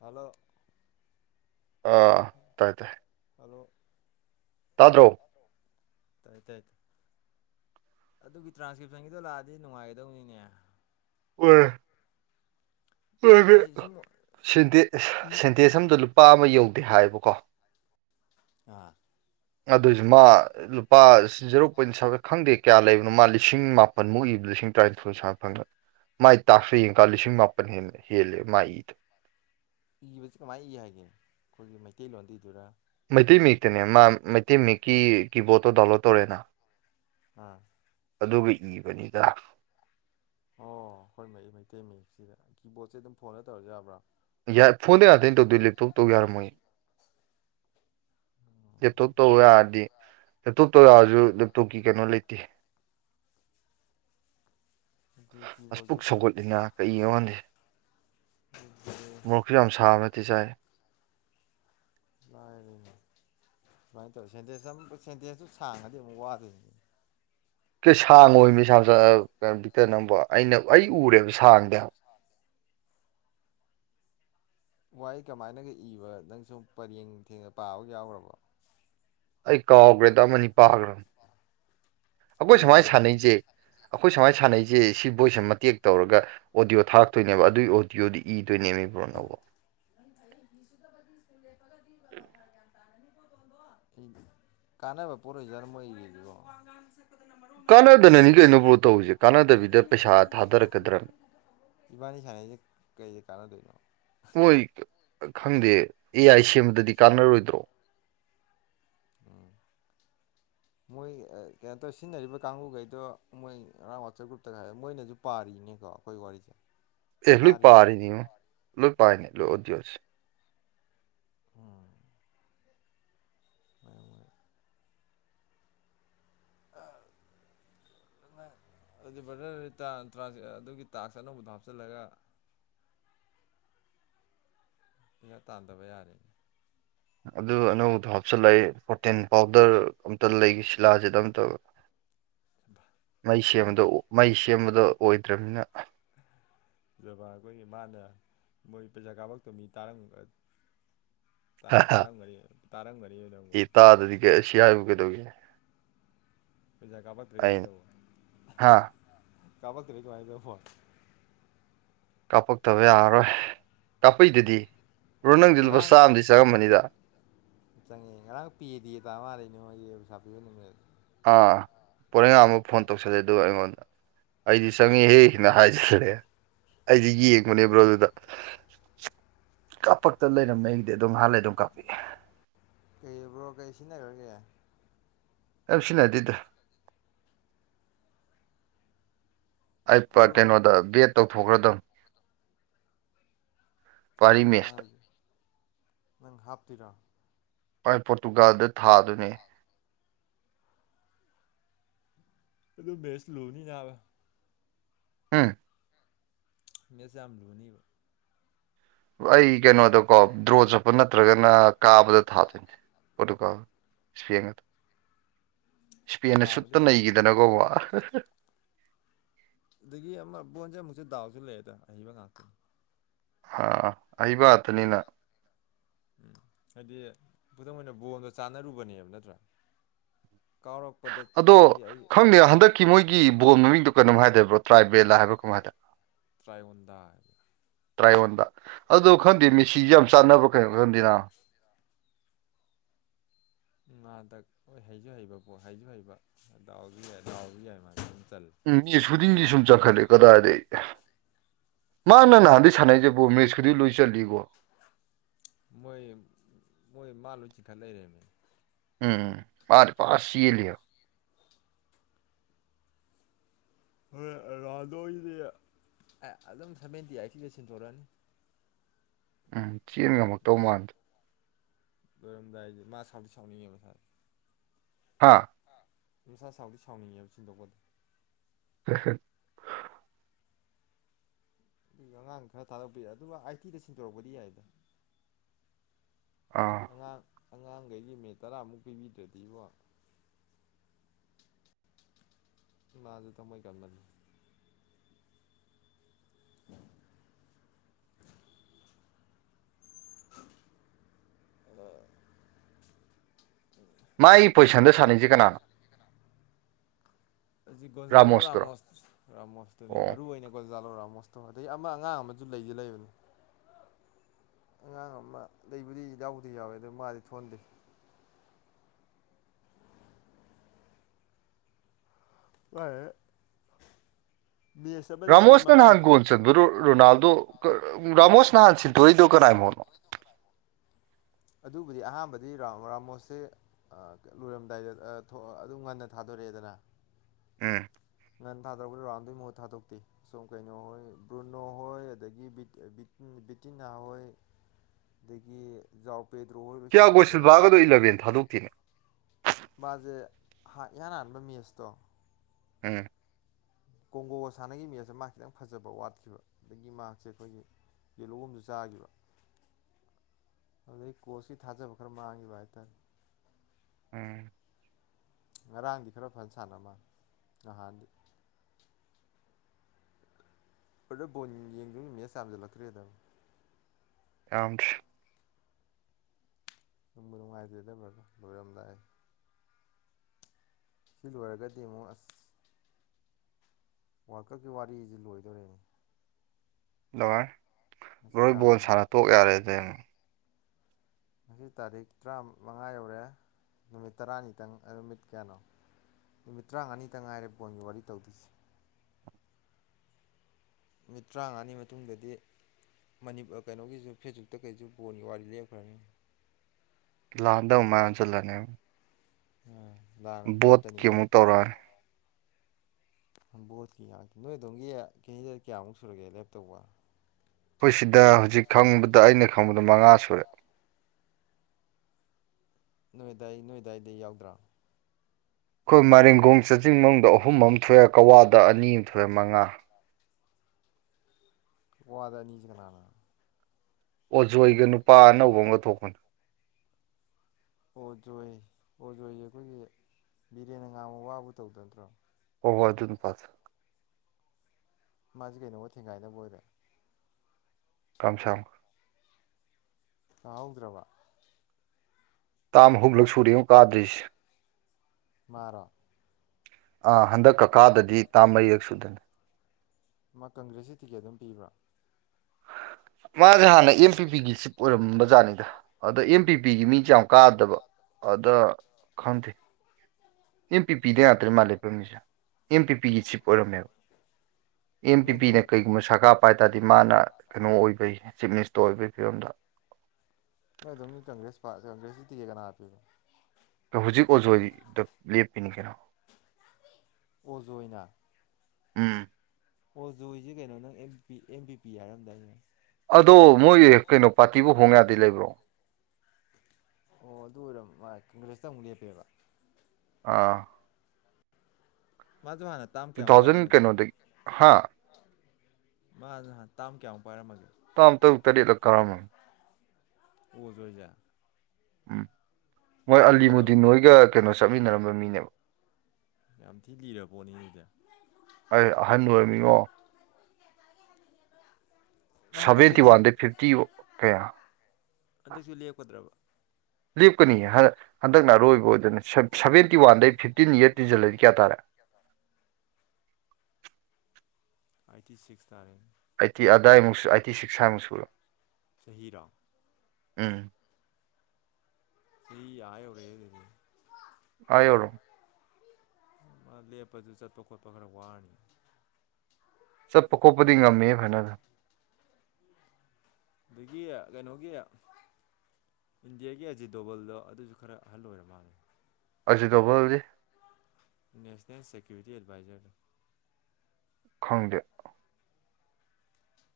Hello ꯑꯥ ꯇꯥꯏ ꯇꯥꯏ ꯍꯜꯂꯣ ꯇꯥꯗ꯭ꯔꯣ ꯇꯥꯏ ꯇꯥꯏ ꯑꯗꯨꯒꯤ ꯇ꯭ꯔꯥꯟꯁꯀ꯭ꯔꯤꯞꯁꯟꯒꯤꯗꯣ ꯂꯥꯛꯑꯗꯤ ꯅꯨꯡꯉꯥꯏꯒꯗꯧꯅꯤꯅꯦ ꯍꯣꯏ ꯃꯥꯏꯁꯦ ꯁꯨꯝ ꯁꯦꯟꯇꯦ ꯏ ꯁꯦꯟꯇꯦꯟꯖ ꯑꯝꯗ ꯂꯨꯄꯥ ꯑꯃ ꯌꯧꯗꯦ ꯍꯥꯏꯌꯦꯕꯀꯣ ꯑꯥ ꯑꯗꯨꯏꯁꯨ ꯃꯥ ꯂꯨꯄꯥ ꯖꯦꯔꯣ ꯄꯣꯏꯟ ꯁꯕꯦꯟ ꯈꯪꯗꯦ ꯀꯌꯥ ꯂꯩꯕꯅꯣ ꯃꯥ ꯂꯤꯁꯤꯡ ꯃꯥꯄꯟꯃꯨꯛ ꯏꯕ ꯂꯤꯁꯤꯡ ꯇ꯭ꯔꯥꯅꯤꯊꯣꯏ ꯁ ꯐꯪ ꯃꯥ ꯃꯥꯏ ꯇꯥꯛꯁꯁꯨ ꯌꯦꯡꯀꯥꯟ ꯂꯤꯁꯤꯡ ꯃꯥꯄꯟ ꯍꯦꯟꯅ ꯍꯦꯜꯂꯦ ꯃꯥꯏ ꯏꯗꯣ ꯏꯕꯁꯤ ꯀꯃꯥꯏ ꯏ ꯍꯥꯏꯒꯦ ꯑꯩꯈꯣꯏꯒꯤ ꯃꯩꯇꯩꯂꯣꯟꯗ ꯏꯗꯣꯏꯔꯥ ꯃꯩꯇꯩ ꯃꯌꯦꯛꯇꯅꯦ ꯃꯥ ꯃꯩꯇꯩ ꯃꯌꯦꯛꯀꯤ ꯀꯤꯕꯣꯔꯠꯇꯣ ꯗꯥꯎꯟꯂꯣꯗ ꯇꯧꯔꯦꯅ ꯑꯥ ꯑꯗꯨꯒ ꯏꯕꯅꯤꯗ ꯑꯣ ꯑꯩꯈꯣꯏ ꯃꯩꯇꯩ ꯃꯌꯦꯛꯁꯤꯗ ꯀꯤꯕꯣꯔꯠꯁꯦ ꯑꯗꯨꯝ ꯐꯣꯟꯗ ꯇꯧꯔꯁꯨ ꯌꯥꯕ꯭ꯔꯥ ꯌꯥꯏ ꯐꯣꯟꯗ ꯉꯥꯛꯇꯩꯅ ꯇꯧꯗꯣꯏ ꯂꯦꯞꯇꯣꯞ ꯇꯧ ꯌꯥꯔꯝꯃꯣꯏ ꯂꯦꯞꯇꯣꯞ ꯇꯧꯕ ꯌꯥꯔꯗꯤ ꯂꯦꯞꯇꯣꯞ ꯇꯧꯕ ꯌꯥꯔꯁꯨ ꯂꯦꯞꯇꯣꯞꯀꯤ ꯀꯩꯅꯣ ꯂꯩꯇꯦ ꯀꯤꯕꯣꯔꯗ ꯑꯁ ꯄꯨꯛ ꯀꯤꯕꯣꯔꯗꯁꯦ ꯁꯧꯒꯠꯂꯤꯅ ꯀꯛ ꯌꯥꯍꯟꯗꯦ ꯑꯗꯨꯗꯤ ꯃꯣꯔꯣꯛꯁꯨ ꯌꯥꯝ ꯁꯥꯕ ꯅꯠꯇꯦ ꯆꯥꯏ ꯂꯥꯏꯔꯤꯅꯦ ꯁꯃꯥꯏꯅ ꯇꯧꯋꯤ ꯁꯦꯟꯗꯦꯟꯁ ꯑꯃꯨ ꯁꯦꯟꯗꯦꯟꯁꯇꯨ ꯁꯥꯡꯉꯗꯤ ꯑꯃꯨꯛ ꯋꯥꯗꯣꯏꯅꯤꯅꯦ ꯀ [inaudible] ꯁꯥꯡ ꯑꯣꯏ ꯃꯤꯥ ꯕꯤꯛꯇꯔ ꯅꯪꯕꯣ ꯑꯩꯅ ꯑꯩ ꯎꯔꯦꯕ ꯁꯥꯡꯗꯦꯕ ꯋꯥꯍ ꯀꯃꯥꯏꯅꯒ ꯏꯕ ꯅꯪ ꯁꯨꯝ ꯄꯔꯦꯡ ꯊꯦꯡꯅ ꯄꯥꯕ ꯌꯥꯎꯔꯕꯣ ꯑꯩ ꯀꯥꯎꯈ꯭ꯔꯦꯗ ꯑꯃꯅꯤ ꯄꯥꯈ꯭ꯔꯕ ꯑꯩꯈꯣꯏ ꯁꯨꯃꯥꯏꯅ ꯀꯨꯏꯔꯕ꯭ꯔꯕ ꯅꯪ ꯁꯥꯟꯅꯩꯁꯦ ꯑꯩꯈꯣꯏ ꯁꯨꯃꯥꯏꯅ ꯁꯥꯟꯅꯩꯁꯦ ꯁꯤ ꯕꯣꯏꯁꯦ ꯃꯇꯦꯛ ꯇꯧꯔꯒ ꯑꯣꯗꯤꯌꯣ ꯊꯥꯛꯇꯣꯏꯅꯦꯕ ꯑꯗꯨꯒꯤ ꯑꯣꯗꯤꯌꯣꯗꯤ ꯏꯗꯣꯏꯅꯦ ꯏꯕ꯭ꯔꯣ ꯅꯪꯕꯣ ꯁꯨꯗ ꯁꯀꯨꯦ ꯄꯒꯗꯤ [inaudible] ꯀꯥꯥꯟꯕ ꯄꯣꯠ ꯑꯣꯢꯖꯠꯂꯣ ꯃꯣꯏ ꯏꯔꯤꯁꯤꯕꯣ ꯀꯥꯟꯅꯗꯅꯅꯤ ꯀꯩꯅꯣ ꯕ꯭ꯔꯣ ꯇꯧꯔꯤꯁꯦ ꯀꯥꯟꯅꯗꯕꯤꯗ ꯄꯩꯁꯥ ꯊꯥꯗꯔꯛꯀꯗ꯭ꯔꯅꯦ ꯏꯕꯥꯅꯤ ꯁꯥꯟꯅꯩꯁꯤ ꯀꯩꯗ ꯀꯥꯟꯅꯗꯣꯏꯅꯣ ꯍꯣꯏ ꯈꯪꯗꯦ ꯑꯦ ꯑꯥꯏ ꯁꯦꯝꯕꯗꯗꯤ ꯀꯥꯟꯅꯔꯣꯏꯗ꯭ꯔꯣ [unintelligible] ꯃꯣꯏ ꯀꯩꯅꯣ ꯇꯧꯔ ꯁꯤꯖꯤꯟꯅꯔꯤꯕ ꯀꯥꯡꯕꯨꯈꯩꯗꯣ ꯃꯣꯏ ꯑꯥꯎ ꯋꯥꯆꯞ ꯒ꯭ꯔꯨꯞꯇꯒꯥꯏ ꯍꯥꯏ ꯃꯣꯏꯅꯁꯨ ꯄꯥꯔꯤꯅꯦꯀꯣ ꯑꯩꯈꯣꯏ ꯋꯥꯔꯤꯁꯦ ꯑꯦ ꯂꯣꯏ ꯇꯥꯔꯤꯅꯦꯕ ꯄꯥꯔꯅꯤ ꯑꯣ ꯂꯣꯏ ꯄꯥꯏꯅꯤ ꯑꯣꯗꯤ ꯎꯝ ꯑꯝ ꯑꯥ ꯑꯗꯨꯗꯤ ꯕ꯭ꯔꯗꯔ ꯑꯗꯨꯒꯤ ꯇꯥꯛꯁ ꯑꯅꯧꯕꯗꯣ ꯍꯥꯞꯆꯤꯜꯂꯒ [unintelligible] ꯑꯗꯨꯒ ꯇꯥꯟꯗꯕ ꯌꯥꯔꯦꯅꯦ ꯑꯗꯨ ꯑꯅꯧꯕꯗꯣ ꯍꯥꯞꯆꯤꯜꯂꯛꯑꯦ ꯄ꯭ꯔꯣꯇꯤꯟ ꯄꯥꯎꯗꯔ ꯑꯝꯇ ꯂꯩꯒ ꯁꯤꯜꯂꯥꯥꯁꯗ ꯑꯝꯇꯧꯒ ꯃꯩ ꯁꯦꯝꯕꯗ ꯃꯩ ꯁꯦꯝꯕꯗ ꯑꯣꯏꯗ꯭ꯔꯅꯤꯅ ꯖꯕ ꯑꯩꯈꯣꯏꯒꯤ ꯃꯥꯅ ꯃꯣꯏ ꯄꯩꯁꯥ ꯀꯥꯄꯛꯇꯣ ꯃꯤꯥꯔꯒꯅꯤ ꯇꯥꯔꯝꯒꯅꯤꯗ ꯑꯦ ꯇꯥꯗꯗꯤ ꯀ ꯁꯤ ꯍꯥꯏꯕꯕꯨ ꯀꯩꯗꯧꯒꯦ ꯖ ꯀꯥꯕ ꯇꯔꯤꯒ ꯑꯩꯅ ꯇꯕꯣ ꯍꯥ ꯀꯥꯕ ꯇꯔꯤ ꯇꯕꯣ ꯀꯥꯞꯄꯛꯇꯕ ꯌꯥꯔꯔꯣꯏ ꯀꯥꯞꯄꯛꯩꯗꯨꯗꯤ ꯔꯣ ꯅꯪꯗꯤ ꯂꯨꯄꯥ ꯉꯔꯥꯡ ꯆꯥꯝꯃꯗꯤ ꯆꯪꯉꯝꯕꯅꯤꯗ ꯆꯪꯉꯦ ꯉꯔꯥꯡ ꯄꯦꯗꯤꯦ ꯇꯥ ꯃꯥꯥꯟꯜꯂꯤꯅꯣ ꯑꯩꯒꯤ ꯄꯩꯁꯥ ꯄꯤꯕ ꯅꯨꯃꯤꯠ ꯑꯥ ꯄꯣꯔꯦꯉꯥ ꯑꯃ ꯐꯣꯟ ꯇꯧꯁꯜꯂꯦ ꯑꯗꯨꯒ ꯑꯩꯉꯣꯟꯗ ꯑꯩꯗꯤ ꯆꯪꯉꯤꯍꯦ ꯅ ꯍꯥꯏꯖꯜꯂꯦ ꯑꯩꯗꯤ ꯌꯦꯡꯕꯅꯦꯕ꯭ꯔꯣ ꯑꯗꯨꯗ ꯀꯥꯞꯄꯛꯇ ꯂꯩꯔꯝꯃꯦꯒꯤꯗꯤ ꯑꯗꯨꯝ ꯍꯥꯥꯟꯂꯩ ꯑꯗꯨꯝ ꯀꯥꯄꯤꯛꯏ ꯀꯩꯔꯤꯕ꯭ꯔꯣ ꯀꯩ ꯁꯤꯖꯤꯟꯅꯈ꯭ꯔꯒꯦ ꯌꯥꯝ ꯁꯤꯅꯗꯤꯦꯗꯣ ꯑꯩ ꯑꯣꯟꯂꯥꯏꯟꯗ ꯀꯩꯅꯣꯗ ꯕꯦꯠ ꯇꯧꯊꯣꯛꯈ꯭ꯔꯗꯕ ꯄꯥꯔꯤ ꯦ ꯃꯦꯠꯁꯇ ꯅꯪ ꯍꯥꯞꯇꯔꯥ ꯄ ꯄꯣꯣꯔꯇꯨꯒꯜꯗ ꯑꯗꯨ ꯑꯗꯨꯥ ꯑꯗꯨ ꯕꯦꯁ ꯂꯨꯅꯤ ꯌꯥꯕ ꯎꯝ ꯃꯦꯖ ꯌꯥꯝꯝ ꯂꯨꯅꯤꯕ ꯑꯩ ꯀꯩꯅꯣꯗꯀꯣ ꯗ꯭ꯔꯣ ꯆꯠꯄ ꯅꯠꯇ꯭ꯔꯒꯅ ꯀꯥꯕꯗ ꯊꯥꯗꯣꯏꯅꯦ ꯄꯣꯠꯇꯀ ꯏꯁꯄꯦꯟꯒ ꯏꯁꯄꯦꯟꯅ ꯂꯝꯕꯥꯕꯨꯗꯤ ꯁꯨꯠꯇ ꯑꯗꯨꯝ ꯅꯩꯈꯤꯗꯅ ꯀꯧꯕ ꯑꯗꯒꯤ ꯑꯃ ꯕꯣꯟꯁꯦ ꯑꯃꯨꯛꯁꯨ ꯗꯥꯎꯁꯨ ꯂꯩꯌꯦꯗ ꯑꯍꯩꯕ ꯉꯥꯛꯇꯅꯤ ꯑꯥ ꯑꯍꯩꯕꯇꯅꯤꯅ ꯎꯝ ꯍꯥꯏꯗꯤ ꯈꯨꯗꯝ ꯑꯣꯏꯅ ꯕꯣꯟꯗꯣ ꯆꯥꯟꯅꯔꯨꯕꯅꯦꯕ ꯅꯠꯇ꯭ꯔꯥ ꯀꯥꯎꯔꯛꯄꯗ ꯑꯩꯒꯤ ꯑꯩ ꯪ ꯍꯟꯗꯛꯀꯤ ꯃꯣꯏꯒꯤ ꯕꯣꯜ ꯃꯃꯤꯡꯗꯣ ꯀꯩꯅꯣꯝ ꯍꯥꯏꯗꯕ꯭ꯔꯣ ꯇ꯭ꯔꯥꯏꯕꯦꯜꯂ ꯍꯥꯏꯕ꯭ꯔꯥ ꯀꯃꯥꯏ ꯍꯥꯏꯗꯣꯏꯕꯣ ꯗꯏ ꯇ꯭ꯔꯥꯏꯌꯣꯟꯗ ꯑꯗꯣ ꯈꯪꯗꯦ ꯃꯤꯦꯁꯤꯁꯨ ꯌꯥꯝ ꯆꯥꯟꯅꯕ꯭ꯔꯥ ꯀꯩꯅꯣ ꯈꯪꯗꯦꯅ ꯉꯥꯗꯛ ꯍꯣꯏ ꯍꯩꯁꯨ ꯍꯩꯕ ꯄꯣꯠ ꯍꯩꯁꯨ ꯍꯩꯕ ꯗꯥꯎꯁꯨ ꯌꯥꯏ ꯗꯥꯎꯕꯁꯨ ꯌꯥꯏ ꯃꯥꯃꯥꯏꯅ ꯑꯗꯨꯝ ꯆꯜꯂꯦ ꯎꯝ ꯃꯤ ꯈꯨꯗꯤꯡꯒꯤ ꯁꯨꯝ ꯆꯈꯠꯂꯦ ꯀꯗꯥꯏꯗꯒꯤ ꯃꯥ ꯅꯪ ꯅꯍꯥꯟꯗꯒꯤꯩ ꯁꯥꯟꯅꯩꯁꯦꯕ ꯃꯦꯠꯁꯀꯨꯗꯤ ꯂꯣꯏ ꯆꯠꯂꯤꯀꯣ ꯃꯣꯏ ꯃꯣꯏ ꯃꯥꯜꯨ ꯎꯆꯤ ꯈ ꯂꯩꯔꯝꯃꯦ ꯎꯝꯔ ꯄꯥꯔꯁꯤ ꯂꯩꯣ ꯍꯣꯏ ꯔꯥꯎꯗꯁꯤꯗꯤ ꯑꯗꯨꯝ ꯁꯚꯦꯟꯇꯤ ꯑꯩꯥꯏꯠꯁꯤꯗ ꯁꯤꯟꯊꯣꯔꯛꯑꯅꯤ ꯎꯝ ꯆꯦꯟ ꯉꯝꯃꯛꯇꯧ ꯃꯥꯟꯗꯦ ꯂꯣꯏꯔꯝꯗꯥꯏꯗꯤꯦ ꯃꯥ ꯁꯥꯎꯗꯤ ꯁꯥꯎꯅꯤꯡꯉꯦꯕ ꯁꯥꯔ ꯍꯥꯥ ꯅꯨꯡꯁꯥ ꯁꯥꯎꯗꯤ ꯁꯥꯎꯅꯤꯡꯉꯦꯕ ꯁꯤꯟꯗꯣꯛꯄ ꯑꯗꯨꯣ ꯍ ꯍꯣꯏ ꯑꯉꯥꯡ ꯈꯔ ꯊꯥꯗꯛꯄꯤꯔꯦ ꯑꯗꯨꯒ ꯑꯥꯏ ꯇꯤꯗ ꯁꯤꯟꯗꯣꯔꯛꯄꯗꯤ ꯌꯥꯏꯗ ꯑꯥ ꯑꯉꯥꯡ ꯑꯉꯥꯡꯈꯩꯒꯤ ꯃꯤꯠ ꯇꯔꯥꯃꯨꯛ ꯄꯤꯕꯤꯗ꯭ꯔꯗꯤꯕꯣ ꯃꯥꯁꯨꯗ ꯃꯣꯏ ꯀꯪꯒꯅꯤ ꯑ ꯃꯥꯒꯤ ꯄꯣꯏꯖꯤꯁꯟꯗ ꯁꯥꯥꯟꯅꯁꯁꯤ ꯀꯅꯥꯅꯣ ꯑꯁꯤꯛ ꯒꯣꯟꯖꯥꯜꯂ ꯔꯥꯃꯣꯁꯇꯨꯔꯣ ꯔꯥꯃꯣꯁ ꯔꯥꯃꯣꯁꯇꯨꯅꯦ ꯑꯣ ꯃꯔꯨ ꯑꯣꯏꯅ ꯒꯒꯜ ꯖꯠꯂꯔꯥ ꯃꯣꯁꯇꯣ ꯑꯗꯩ ꯑꯃ ꯑꯉꯥꯡ ꯑꯃꯁꯨ ꯂꯩꯗꯤ ꯂꯩꯕꯅꯦ ꯑꯉꯥꯡ ꯑꯃ ꯂꯩꯕꯨꯗꯤ ꯏ ꯌꯥꯎꯕꯗꯤ ꯌꯥꯎꯋꯦ ꯑꯗꯨ ꯃꯥꯗꯤ ꯊꯣꯟꯗꯦ ꯍ ꯔꯃꯣꯁꯅ ꯅꯍꯥꯟꯒꯣꯟꯆꯟꯕꯗꯣ ꯔꯣꯅꯥꯜꯗꯣ ꯀ ꯔꯃꯣꯁꯅ ꯍꯥꯟꯁꯤꯟ ꯑꯗꯨꯕꯨꯗꯤ ꯑꯍꯥꯟꯕꯗꯤ ꯔꯥꯃꯣꯁꯦ ꯂꯣꯏꯔꯝꯗꯥꯏꯗ ꯑꯗꯨꯝ ꯉꯟꯅ ꯊꯥꯗꯣꯔꯛꯑꯦꯗꯅ ꯎꯝ ꯉꯟ ꯊꯥꯗꯣꯔꯛꯄꯗꯣ ꯔꯣꯅꯥꯗꯣ ꯃꯍꯨꯠ ꯊꯗꯣꯛꯇꯦ ꯁꯣꯝ ꯀꯩꯅꯣꯍꯣꯏ ꯕ꯭ꯔꯨꯅꯣꯍꯣꯏ ꯑꯗꯒꯤ ꯕꯤꯇꯤꯅꯥꯍꯣꯏ ꯑꯗꯒꯤ ꯖꯎ ꯄꯦꯗ꯭ꯔꯣ ꯍꯣꯏ ꯂꯣꯏ ꯇꯤꯌꯥꯒꯣ ꯁꯤꯟꯗꯣꯛꯈ꯭ꯔꯦꯕ ꯁꯤꯜꯚꯥꯒꯗꯣ ꯏꯂꯚꯦꯟ ꯊꯥꯗꯣꯛꯇꯦꯅꯦ ꯕꯥꯁꯦ ꯏꯍꯥꯟ ꯍꯥꯟꯕ ꯃꯦꯁꯇꯣ ꯎꯝ ꯀꯣꯡꯒꯣꯒ ꯁꯥꯟꯅꯈꯤꯕ ꯃꯦꯠꯁꯦ ꯃꯥ ꯈꯤꯇꯪ ꯐꯖꯕ ꯋꯥꯠꯈꯤꯕ ꯑꯗꯒꯤ ꯃꯍꯥꯛꯁꯦ ꯑꯩꯈꯣꯏꯒꯤ ꯌꯦꯂꯣ [unintelligible] ꯆꯥꯈꯤꯕ ꯑꯗꯨꯗꯒꯤ ꯀꯣꯔꯁꯀꯤ ꯊꯥꯖꯕ ꯈꯔ ꯃꯥꯡꯉꯤꯕ ꯍꯥꯏꯇꯥꯔꯦ ꯎꯝ ꯉꯔꯥꯡꯗꯤ ꯈꯔ ꯐꯖꯅ ꯁꯥꯟꯅꯃꯟꯂꯦ ꯅꯍꯥꯟꯗꯤ ꯐꯂ ꯕꯣꯟ ꯌꯦꯡꯗꯣꯏꯅꯤ ꯃꯦꯖꯁ ꯌꯥꯝꯖꯜꯂꯛꯇ꯭ꯔꯦꯗ ꯌꯥꯝꯗꯔꯦ ꯅꯨꯡꯕꯨ ꯅꯨꯡꯉꯥꯏꯇꯦꯗ ꯕꯔꯗꯔ ꯂꯣꯏꯔꯝꯗꯥꯏꯗ ꯁꯤ ꯂꯣꯏꯔꯒꯗꯤ ꯑꯃꯨꯛ ꯑꯁ ꯋꯥꯜꯀꯞꯀꯤ ꯋꯥꯔꯤꯁꯤ ꯂꯣꯏꯗꯣꯔꯦꯅꯦ ꯅꯨꯡꯉꯥꯏ ꯉꯁꯤ ꯂꯣꯏ ꯇꯥꯡ ꯕꯣꯜ ꯁꯥꯟꯅ ꯇꯣꯛ ꯌꯥꯔꯦ ꯑꯗꯩ ꯑꯃꯨꯛ ꯉꯁꯤ ꯇꯥꯔꯤꯛ ꯇꯔꯥ ꯃꯉꯥ ꯌꯧꯔꯦ ꯅꯨꯃꯤꯠ ꯇꯔꯥꯅꯤꯇꯪ ꯅꯨꯃꯤꯠ ꯀꯌꯥꯅꯣ ꯅꯨꯃꯤꯠ ꯇꯔꯥꯉꯥꯅꯤꯗ ꯉꯥꯏꯔꯦ ꯕꯣꯟꯒꯤ ꯋꯥꯔꯤ ꯇꯧꯗꯣꯏꯁꯦ ꯅꯨꯃꯤꯠ ꯇꯔꯉꯥꯅꯤ ꯃꯇꯨꯡꯗꯗꯤ ꯃꯅꯤ ꯀꯩꯅꯣꯒꯤꯁꯨ ꯐꯦꯁꯕꯨꯛꯇ ꯀꯩꯁꯨ ꯕꯣꯟꯒꯤ ꯋꯥꯔꯤ ꯂꯦꯞꯈ꯭ꯔꯅꯤ ꯂꯥꯟꯗ ꯃꯨꯛ ꯃꯥꯏ ꯑꯣꯟꯁꯤꯟꯂꯛꯑꯅꯤ ꯎꯝ ꯂꯟ ꯕꯣꯠꯀꯤ ꯚꯣꯠꯇꯅꯤꯅꯦ ꯑꯃꯨꯛ ꯇꯧꯔꯛꯑꯅꯤ ꯪ ꯕꯣꯠꯀꯤ ꯉꯥꯛꯇꯤ ꯅꯣꯏ ꯑꯗꯣꯝꯒꯤ ꯀꯦꯟꯗꯤꯗꯦꯠ ꯀꯌꯥꯃꯨꯛ ꯁꯨꯔꯒꯦ ꯂꯦꯞꯇꯧꯕ ꯑꯩꯈꯣꯏ ꯁꯤꯗ ꯍꯧꯖꯤꯛ ꯈꯪꯕꯗ ꯑꯩꯅ ꯈꯪꯕꯗ ꯃꯉꯥ ꯁꯨꯔꯦ ꯅꯣꯏꯗꯥꯏ ꯅꯣꯏꯗꯥꯏꯗꯩ ꯌꯥꯎꯗ꯭ꯔꯥ ꯑꯩꯈꯣꯏ ꯃꯔꯦꯡꯒꯣꯡ ꯆꯥꯆꯤꯡ ꯃꯅꯨꯡꯗ ꯑꯍꯨꯝ ꯑꯃ ꯊꯣꯛꯑꯦ ꯀꯋꯥꯗ ꯑꯅꯤ ꯑꯃ ꯊꯣꯛꯑꯦ ꯃꯉꯥ ꯋꯥꯗ ꯑꯅꯤꯁꯤ ꯀꯅꯥꯅ ꯑꯣꯖꯣꯏꯒ ꯅꯨꯄꯥ ꯑꯅꯧꯕ ꯑꯃꯒ ꯊꯣꯛꯄꯅꯦ ꯑꯣ ꯖꯣꯏ ꯑꯣ ꯖꯣꯏꯁꯦ ꯑꯩꯈꯣꯏꯒꯤ ꯕꯤꯔꯦꯅ ꯉꯥꯡꯕ ꯋꯥꯕꯨ ꯇꯧꯗꯣ ꯅꯠꯇ꯭ꯔꯣ ꯍꯣ ꯍꯣ ꯑꯗꯨꯅ ꯅꯨꯄꯥꯗꯣ ꯃꯥꯁꯦ ꯀꯩꯅꯣꯒ ꯊꯦꯡꯒꯥꯏꯅꯕ ꯑꯣꯏꯔꯦ ꯀꯝꯁꯥꯡ ꯇꯥꯍꯧꯗ꯭ꯔꯥꯕ ꯇꯥꯝ ꯑꯍꯨꯛꯂꯛ ꯁꯨꯔꯦꯉꯣ ꯀꯥꯗ꯭ꯔꯤꯁꯦ ꯃꯥꯔꯣ ꯑ ꯍꯟꯗꯛꯀ ꯀꯥꯗꯗꯤ ꯇꯥꯝ ꯃꯔꯤꯔꯛ ꯁꯨꯗꯣꯅꯤ ꯃꯥ ꯀꯪꯒ꯭ꯔꯦꯁꯁꯤ ꯇꯤꯀꯦꯠ ꯑꯗꯨꯝꯄꯤꯕ꯭ꯔꯥ ꯃꯥꯁꯦ ꯍꯥꯟꯅ ꯑꯦꯝ ꯄꯤ ꯄꯤꯒꯤ ꯆꯤꯞ ꯑꯣꯏꯔꯝꯕ ꯖꯥꯠꯅꯤꯗ ꯑꯗ ꯑꯦꯝ ꯄꯤ ꯄꯤꯒꯤ ꯃꯤꯁꯦ ꯌꯥꯝ ꯀꯥꯗꯕ ꯑꯗ ꯈꯪꯗꯦ ꯑꯦꯝ ꯄꯤ ꯄꯤꯗ ꯉꯥꯛꯇꯅꯦ ꯃꯥ ꯂꯦꯞꯄꯝꯃꯤꯁꯦ ꯑꯦꯝ ꯄꯤ ꯄꯤꯒꯤ ꯆꯤꯞ ꯑꯣꯏꯔꯝꯃꯦꯕ ꯑꯦꯝ ꯄꯤ ꯅꯣꯏ ꯑꯗꯨꯝ ꯄꯤꯅ ꯀꯔꯤꯒꯨꯝꯕ ꯁꯥꯀꯥꯞ ꯄꯥꯏ ꯇꯥꯔꯗꯤ ꯃꯥꯅ ꯀꯩꯅꯣ ꯑꯣꯏꯕꯩ ꯆꯤꯞ ꯃꯤꯅꯤꯁꯇꯔ ꯑꯣꯏꯕꯩ ꯐꯤꯕꯝꯗ ꯅꯣꯏ ꯑꯗꯣꯝꯒꯤ ꯀꯪꯒ꯭ꯔꯦꯁ ꯄꯥꯠ ꯀꯪꯒ꯭ꯔꯦꯁꯀꯤ ꯇꯤꯀꯦꯠ ꯀꯅꯥ ꯄꯤꯒꯦ ꯍꯧꯖꯤꯛ ꯑꯣꯖꯣꯏꯗ ꯂꯦꯞꯄꯤꯅꯤ ꯀꯩꯅꯣ ꯑꯣꯖꯣꯏꯅ ꯎꯝ ꯑꯣ ꯖꯣꯏꯁꯦ ꯀꯩꯅꯣ ꯅꯪ ꯑꯦꯝꯄꯤ ꯑꯦꯝ ꯄꯤꯄꯤ ꯍꯥꯏꯔꯝꯗꯥꯏꯅꯦ ꯑꯗꯣ ꯃꯣꯏ ꯀꯩꯅꯣ ꯄꯥꯔꯇꯤꯕꯨ ꯍꯣꯡ ꯌꯥꯗꯦ ꯂꯩꯕ꯭ꯔꯣ ꯑꯣ ꯑꯗꯨ ꯑꯣꯏꯔꯝ ꯃꯥ ꯀꯪꯒ꯭ꯔꯦꯁꯇ ꯑꯃꯨꯛ ꯂꯦꯞꯄꯦꯕ ꯑꯥ ꯃꯥꯖꯨ ꯍꯥꯟꯅ ꯇꯥꯝ ꯇꯨ ꯀꯥꯌꯥ ꯃꯨꯛ ꯊꯥꯎꯖꯟ ꯄꯥꯏꯔꯝꯃꯒꯦ꯫ ꯀꯩꯅꯣꯗꯒꯤ ꯍꯥ ꯃꯥꯖꯨ ꯍꯥꯟ ꯇꯥꯝ ꯀꯌꯥꯃꯨꯛ ꯄꯥꯏꯔꯝꯃꯒꯦ꯫ ꯇꯝ ꯇꯥꯔꯨꯛ ꯇꯔꯦꯠꯔꯛ ꯀꯔꯝꯃꯅꯦ꯫ ꯑꯣꯖꯣꯏꯖꯦ ꯎꯝ ꯃꯣꯏ ꯑꯔꯤꯕꯔꯕ ꯑꯂꯤꯃꯨꯗꯤꯟ ꯍꯣꯏꯒ ꯀꯩꯅꯣ ꯆꯠꯃꯤꯟꯅꯔꯝꯕ ꯃꯤꯅꯦꯕ ꯌꯥꯝ ꯊꯤ ꯂꯤꯔꯕ ꯄꯣꯠꯅꯤ ꯑꯗꯨꯗꯤ ꯑꯩ ꯑꯍꯟ ꯑꯣꯏꯔꯝꯃꯤꯉꯣ ꯃꯥ ꯍꯟꯗꯛꯁꯨ ꯁꯚꯦꯟꯇꯤ ꯂꯦꯞ ꯋꯥꯟꯗ ꯐꯤꯐꯇꯤ ꯀꯌꯥ ꯍꯟꯗꯛꯁꯨ ꯂꯦꯞꯀꯗ꯭ꯔꯥꯕ? ꯂꯦꯞꯀꯅꯤ ꯍꯟꯗꯛꯅ ꯑꯔꯣꯏꯕ ꯑꯣꯏꯗꯅ ꯁꯕꯦꯟꯇꯤ ꯋꯥꯟꯗꯩ ꯐꯤꯞꯇꯤꯟ ꯏꯔ ꯇꯤꯁꯤꯜꯂꯗꯤ ꯀꯌꯥ ꯇꯥꯔꯦ ꯑꯥꯏꯇꯤ ꯁꯤꯛꯁ ꯇꯥꯔꯦ ꯑꯩꯠꯇꯤ ꯑꯗꯥꯏꯃꯨꯛꯁꯨ ꯑꯩꯠꯇꯤ ꯁꯤꯛꯁ ꯍꯥꯏꯃꯨꯛ ꯆꯍꯤꯔꯣ ꯁꯨꯔꯅ___ ꯎꯝ ꯐ ꯑꯥ ꯌꯧꯔꯦꯍꯦ ꯑꯗꯨꯗꯤ ꯑꯌꯧꯔꯅꯦ ꯃ ꯂꯦꯞꯄꯁꯨ ꯆꯠꯄ ꯈꯣꯠꯄ ꯈꯔ ꯋꯥꯔꯅꯤ꯫ ꯆꯠꯄ ꯈꯣꯠꯄꯗꯤ ꯉꯝꯃꯦ ꯐꯥꯏꯅ ___ ꯑꯗꯒꯤ ꯀꯩꯅꯣꯒꯤ ꯏꯟꯗꯤꯌꯥꯒꯤ ꯑꯖꯤꯠ ꯗꯣꯕꯜꯗꯣ ꯑꯗꯨꯁꯨ ꯈꯔ ꯑꯍꯜ ꯑꯣꯏꯔ ꯃꯥꯜꯂꯦ ꯑꯖꯤꯠ ꯗꯣꯕꯜꯗꯤ ꯅꯦꯁꯅꯦꯜ ꯁꯀ꯭ꯌꯨꯔꯤꯇꯤ ꯑꯦꯗꯚꯥꯏꯖꯔ ꯈꯪꯗꯦ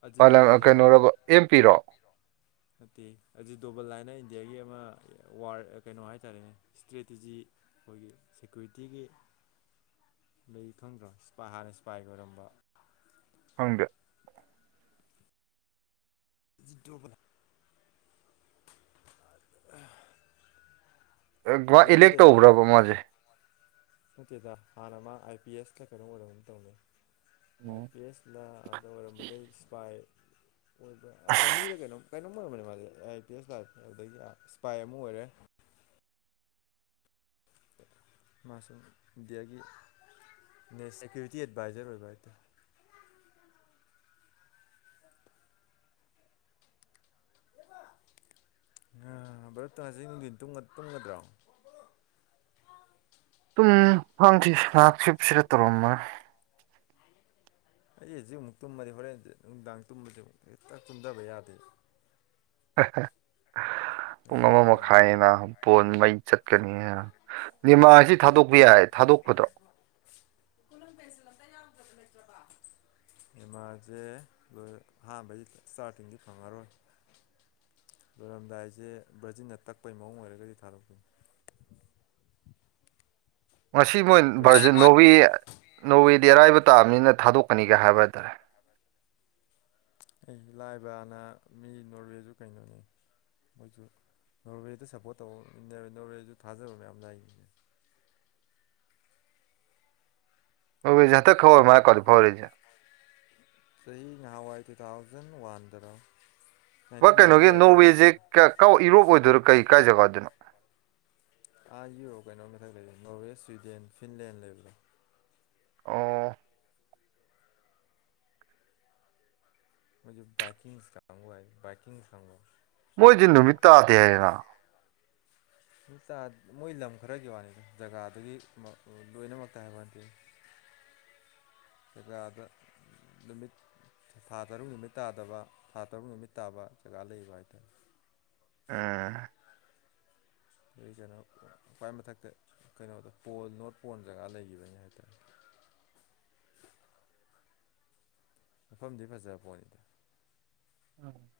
ꯑꯖꯤꯠ ꯄꯥꯏꯂꯝ ꯗꯣꯕꯜꯗꯣ ꯀꯩꯅꯣꯔꯕ ꯑꯦꯝ ꯄꯤꯔꯣ ꯅꯠꯇꯦ ꯑꯖꯤꯠ ꯗꯣꯕꯜ ꯍꯥꯏꯅ ꯏꯟꯗꯤꯌꯥꯒꯤ ꯑꯃ ꯋꯥꯔ ꯀꯩꯅꯣ ꯍꯥꯏꯇꯥꯔꯦꯅꯦ ꯏꯁꯇ꯭ꯔꯦꯇꯤꯖꯤ ꯑꯩꯈꯣꯏꯒꯤ ꯁꯦꯀ꯭ꯌꯨꯔꯤꯇꯤꯒꯤ ꯂꯩ ꯈꯪꯗ꯭ꯔꯣ ꯏꯄꯥ ꯍꯥꯟꯅ ꯏꯁꯄꯥꯏꯒꯤ ꯑꯣꯏꯔꯝꯕ ꯈꯪꯗꯦ ꯖꯤꯇꯕꯂ ꯑ ꯃꯥ ꯏꯂꯦꯛ ꯇꯧꯈ꯭ꯔꯕ ꯃꯥꯁꯦ ꯅꯀꯦꯗ ꯍꯥꯟꯅ ꯃꯥ ꯑꯥꯏ ꯄꯤ ꯑꯦꯁꯇ ꯀꯩꯅꯣ ꯑꯣꯏꯔꯣ ꯇꯧꯅꯤ ꯑꯥꯏ ꯄꯤ ꯑꯦꯁ ꯗ ꯑꯗ ꯑꯣꯏꯔꯝꯕꯗꯩ ꯏꯁꯄꯥꯏ ꯑꯣꯏꯕ ꯑꯥꯔꯃꯤꯅ ꯀꯩꯅꯣꯝ ꯀꯩꯅꯣꯝ ꯑꯣꯏꯔꯝꯕꯅꯦ ꯃꯥꯁꯦ ꯑ ꯑꯥꯏ ꯄꯤ ꯑꯦꯁ ꯂꯥꯛꯦ ꯑꯗꯒꯤ ꯏꯁꯄꯥꯏ ꯑꯃ ꯑꯣꯏꯔꯦ ꯃꯥꯁꯨ ꯏꯟꯗꯤꯌꯥꯒꯤ ꯁꯦꯀ꯭ꯌꯨꯔꯤꯇꯤ ꯑꯦꯗꯚꯥꯏꯖꯔ ꯑꯣꯏꯕ ꯍꯥꯏꯇꯥꯔꯦ ꯑ ꯚꯔꯞ ꯇ ꯉꯁꯤꯅꯨꯡꯗꯤ ꯇꯟꯒꯗ꯭ꯔꯣ ꯁꯨꯝ ꯍꯥꯡꯈꯤ ꯉꯥꯏꯍꯥꯛꯁꯤꯁꯤꯗ ꯇꯧꯔꯝꯃ ꯑꯩ ꯍꯧꯖꯤꯛ ꯑꯃꯨꯛ ꯇꯨꯝꯃꯗꯤ ꯍꯣꯔꯦꯟ ꯅꯨꯡꯗꯥꯡ ꯇꯨꯝꯕꯗꯤ ꯑꯃꯨꯛ ꯍꯦꯛꯇ ꯇꯨꯝꯗꯕ ꯌꯥꯗꯦ ꯄꯨꯡ ꯑꯃ ꯅꯨꯡꯊꯤꯟꯁꯦ ꯉꯥꯏꯍꯥꯛ ꯃꯈꯥꯏꯅ ꯕꯣꯟ ꯃꯩ ꯆꯠꯀꯅꯤꯅ ꯅꯤꯃꯥꯁꯤ ꯊꯥꯗꯣꯛꯄ ꯌꯥꯏ ꯊꯥꯗꯣꯛꯄꯗ꯭ꯔꯣ ꯈꯨꯂꯪ ꯄꯦꯟꯁꯤꯜ ꯑꯝꯇ ꯌꯥꯝꯗ꯭ꯔꯕ ꯂꯩꯇ꯭ꯔꯕ ꯑꯦꯃꯥꯁꯦ ꯂꯣꯏ ꯑꯍꯥꯟꯕꯒꯤ ꯏꯁꯇꯥꯔꯇꯤꯡꯗꯤ ꯐꯪꯉꯔꯣꯏ ꯂꯣꯏꯔꯝꯗꯥꯏꯁꯦ ꯕ꯭ꯔꯥꯖꯤꯟꯅ ꯇꯛꯄꯩ ꯃꯑꯣꯡ ꯑꯣꯏꯔꯒꯗꯤ ꯊꯥꯗꯣꯛꯄꯤꯅꯤ ꯉꯁꯤ ꯃꯣꯏ ꯕ꯭ꯔꯥꯖꯤꯟ ꯚꯔꯖꯟ ꯅꯣꯋꯦ ꯅꯣꯋꯦꯗꯤ ꯑꯔꯥꯏꯕ ꯇꯥꯕꯅꯤꯅ ꯊꯥꯗꯣꯛꯀꯅꯤꯒ ꯍꯥꯏꯕ ꯍꯥꯏꯇꯥꯔꯦ ꯑꯩ ꯂꯥꯏꯕꯅ ꯃꯤ ꯅꯣꯔꯋꯦꯁꯨ ꯀꯩꯅꯣꯅꯤ ꯃꯣꯏꯁꯨ ꯅꯣꯔꯋꯦꯗ ꯁꯞꯄꯣꯔꯠ ꯇꯧꯕ ꯅꯣꯔꯋꯦꯁꯨ ꯊꯥꯖꯕ ꯃꯌꯥꯝ ꯂꯩꯥꯛꯏꯅꯤꯅꯦ ꯑꯣꯖꯍ ꯈꯔ ꯃꯥ ꯀ ꯐꯔ ꯏꯖ ꯆꯍꯤ ꯅꯥꯎꯏ ꯇꯨ ꯊꯥꯎꯖꯟ ꯋꯥꯟꯗꯔꯣ ꯕ ꯅꯥꯏꯟꯇꯤꯟ ꯅꯥꯏꯟꯇꯤ ꯀꯩꯅꯣꯒꯤ ꯑꯥꯏꯠꯇ ꯅꯣꯔꯋꯦꯁꯦ ꯀ ꯌꯨꯔꯣꯞ ꯑꯣꯏꯗꯣꯏꯔꯣ ꯀꯩ ꯀꯥꯏ ꯖꯒꯥꯗꯅꯣ ꯑꯥ ꯌꯣ ꯀꯩꯅꯣ ꯃꯊꯛ ꯂꯩꯁꯦ ꯅꯣꯔꯋꯦ ꯁ꯭ꯋꯤꯗꯦꯟ ꯐꯤꯟꯂꯦꯟ ꯂꯩꯕꯗꯣ ꯑ ꯃꯥꯒꯤ ꯥꯏꯀꯤꯡ ꯁꯥꯎ ꯍꯥꯏꯥꯏ ꯥꯏꯀꯤꯡ ꯁꯨ ꯃꯣꯏꯗꯤ ꯅꯨꯃꯤꯠ ꯇꯥꯗꯦ ꯍꯥꯏꯅ [unintelligible] ꯃꯣꯏ ꯂꯝ ꯈꯔꯒꯤ ꯋꯥꯅꯤꯗ ꯖꯒꯥꯗꯨꯗꯒꯤ ꯂꯣꯏꯅꯃꯛꯇ ꯍꯥꯏꯕ ꯋꯥ ꯅꯠꯇꯦ [inaudible] [unintelligible] [unintelligible] ꯅꯨꯃꯤꯠ ꯊꯥ ꯇꯔꯨꯛ ꯅꯨꯃꯤꯠ ꯇꯥꯗꯕ ꯊꯥ ꯇꯔꯨꯛ ꯅꯨꯃꯤꯠ ꯇꯥꯕ ꯖꯒꯥ ꯂꯩꯕ ꯍꯥꯏꯇꯥꯔꯦ ꯎꯝ [unintelligible] ꯃꯊꯛꯇ ꯀꯩꯅꯣꯗ ꯄꯣꯜ ꯅꯣꯔꯠ ꯄꯣꯟꯜ ꯖꯒꯥ ꯂꯩꯈꯤꯕꯅꯤ ꯍꯥꯏꯇꯥꯔꯦ ꯃꯐꯝꯗꯤ ꯐꯖꯕ ꯄꯣꯠꯅꯤꯗ [inaudible]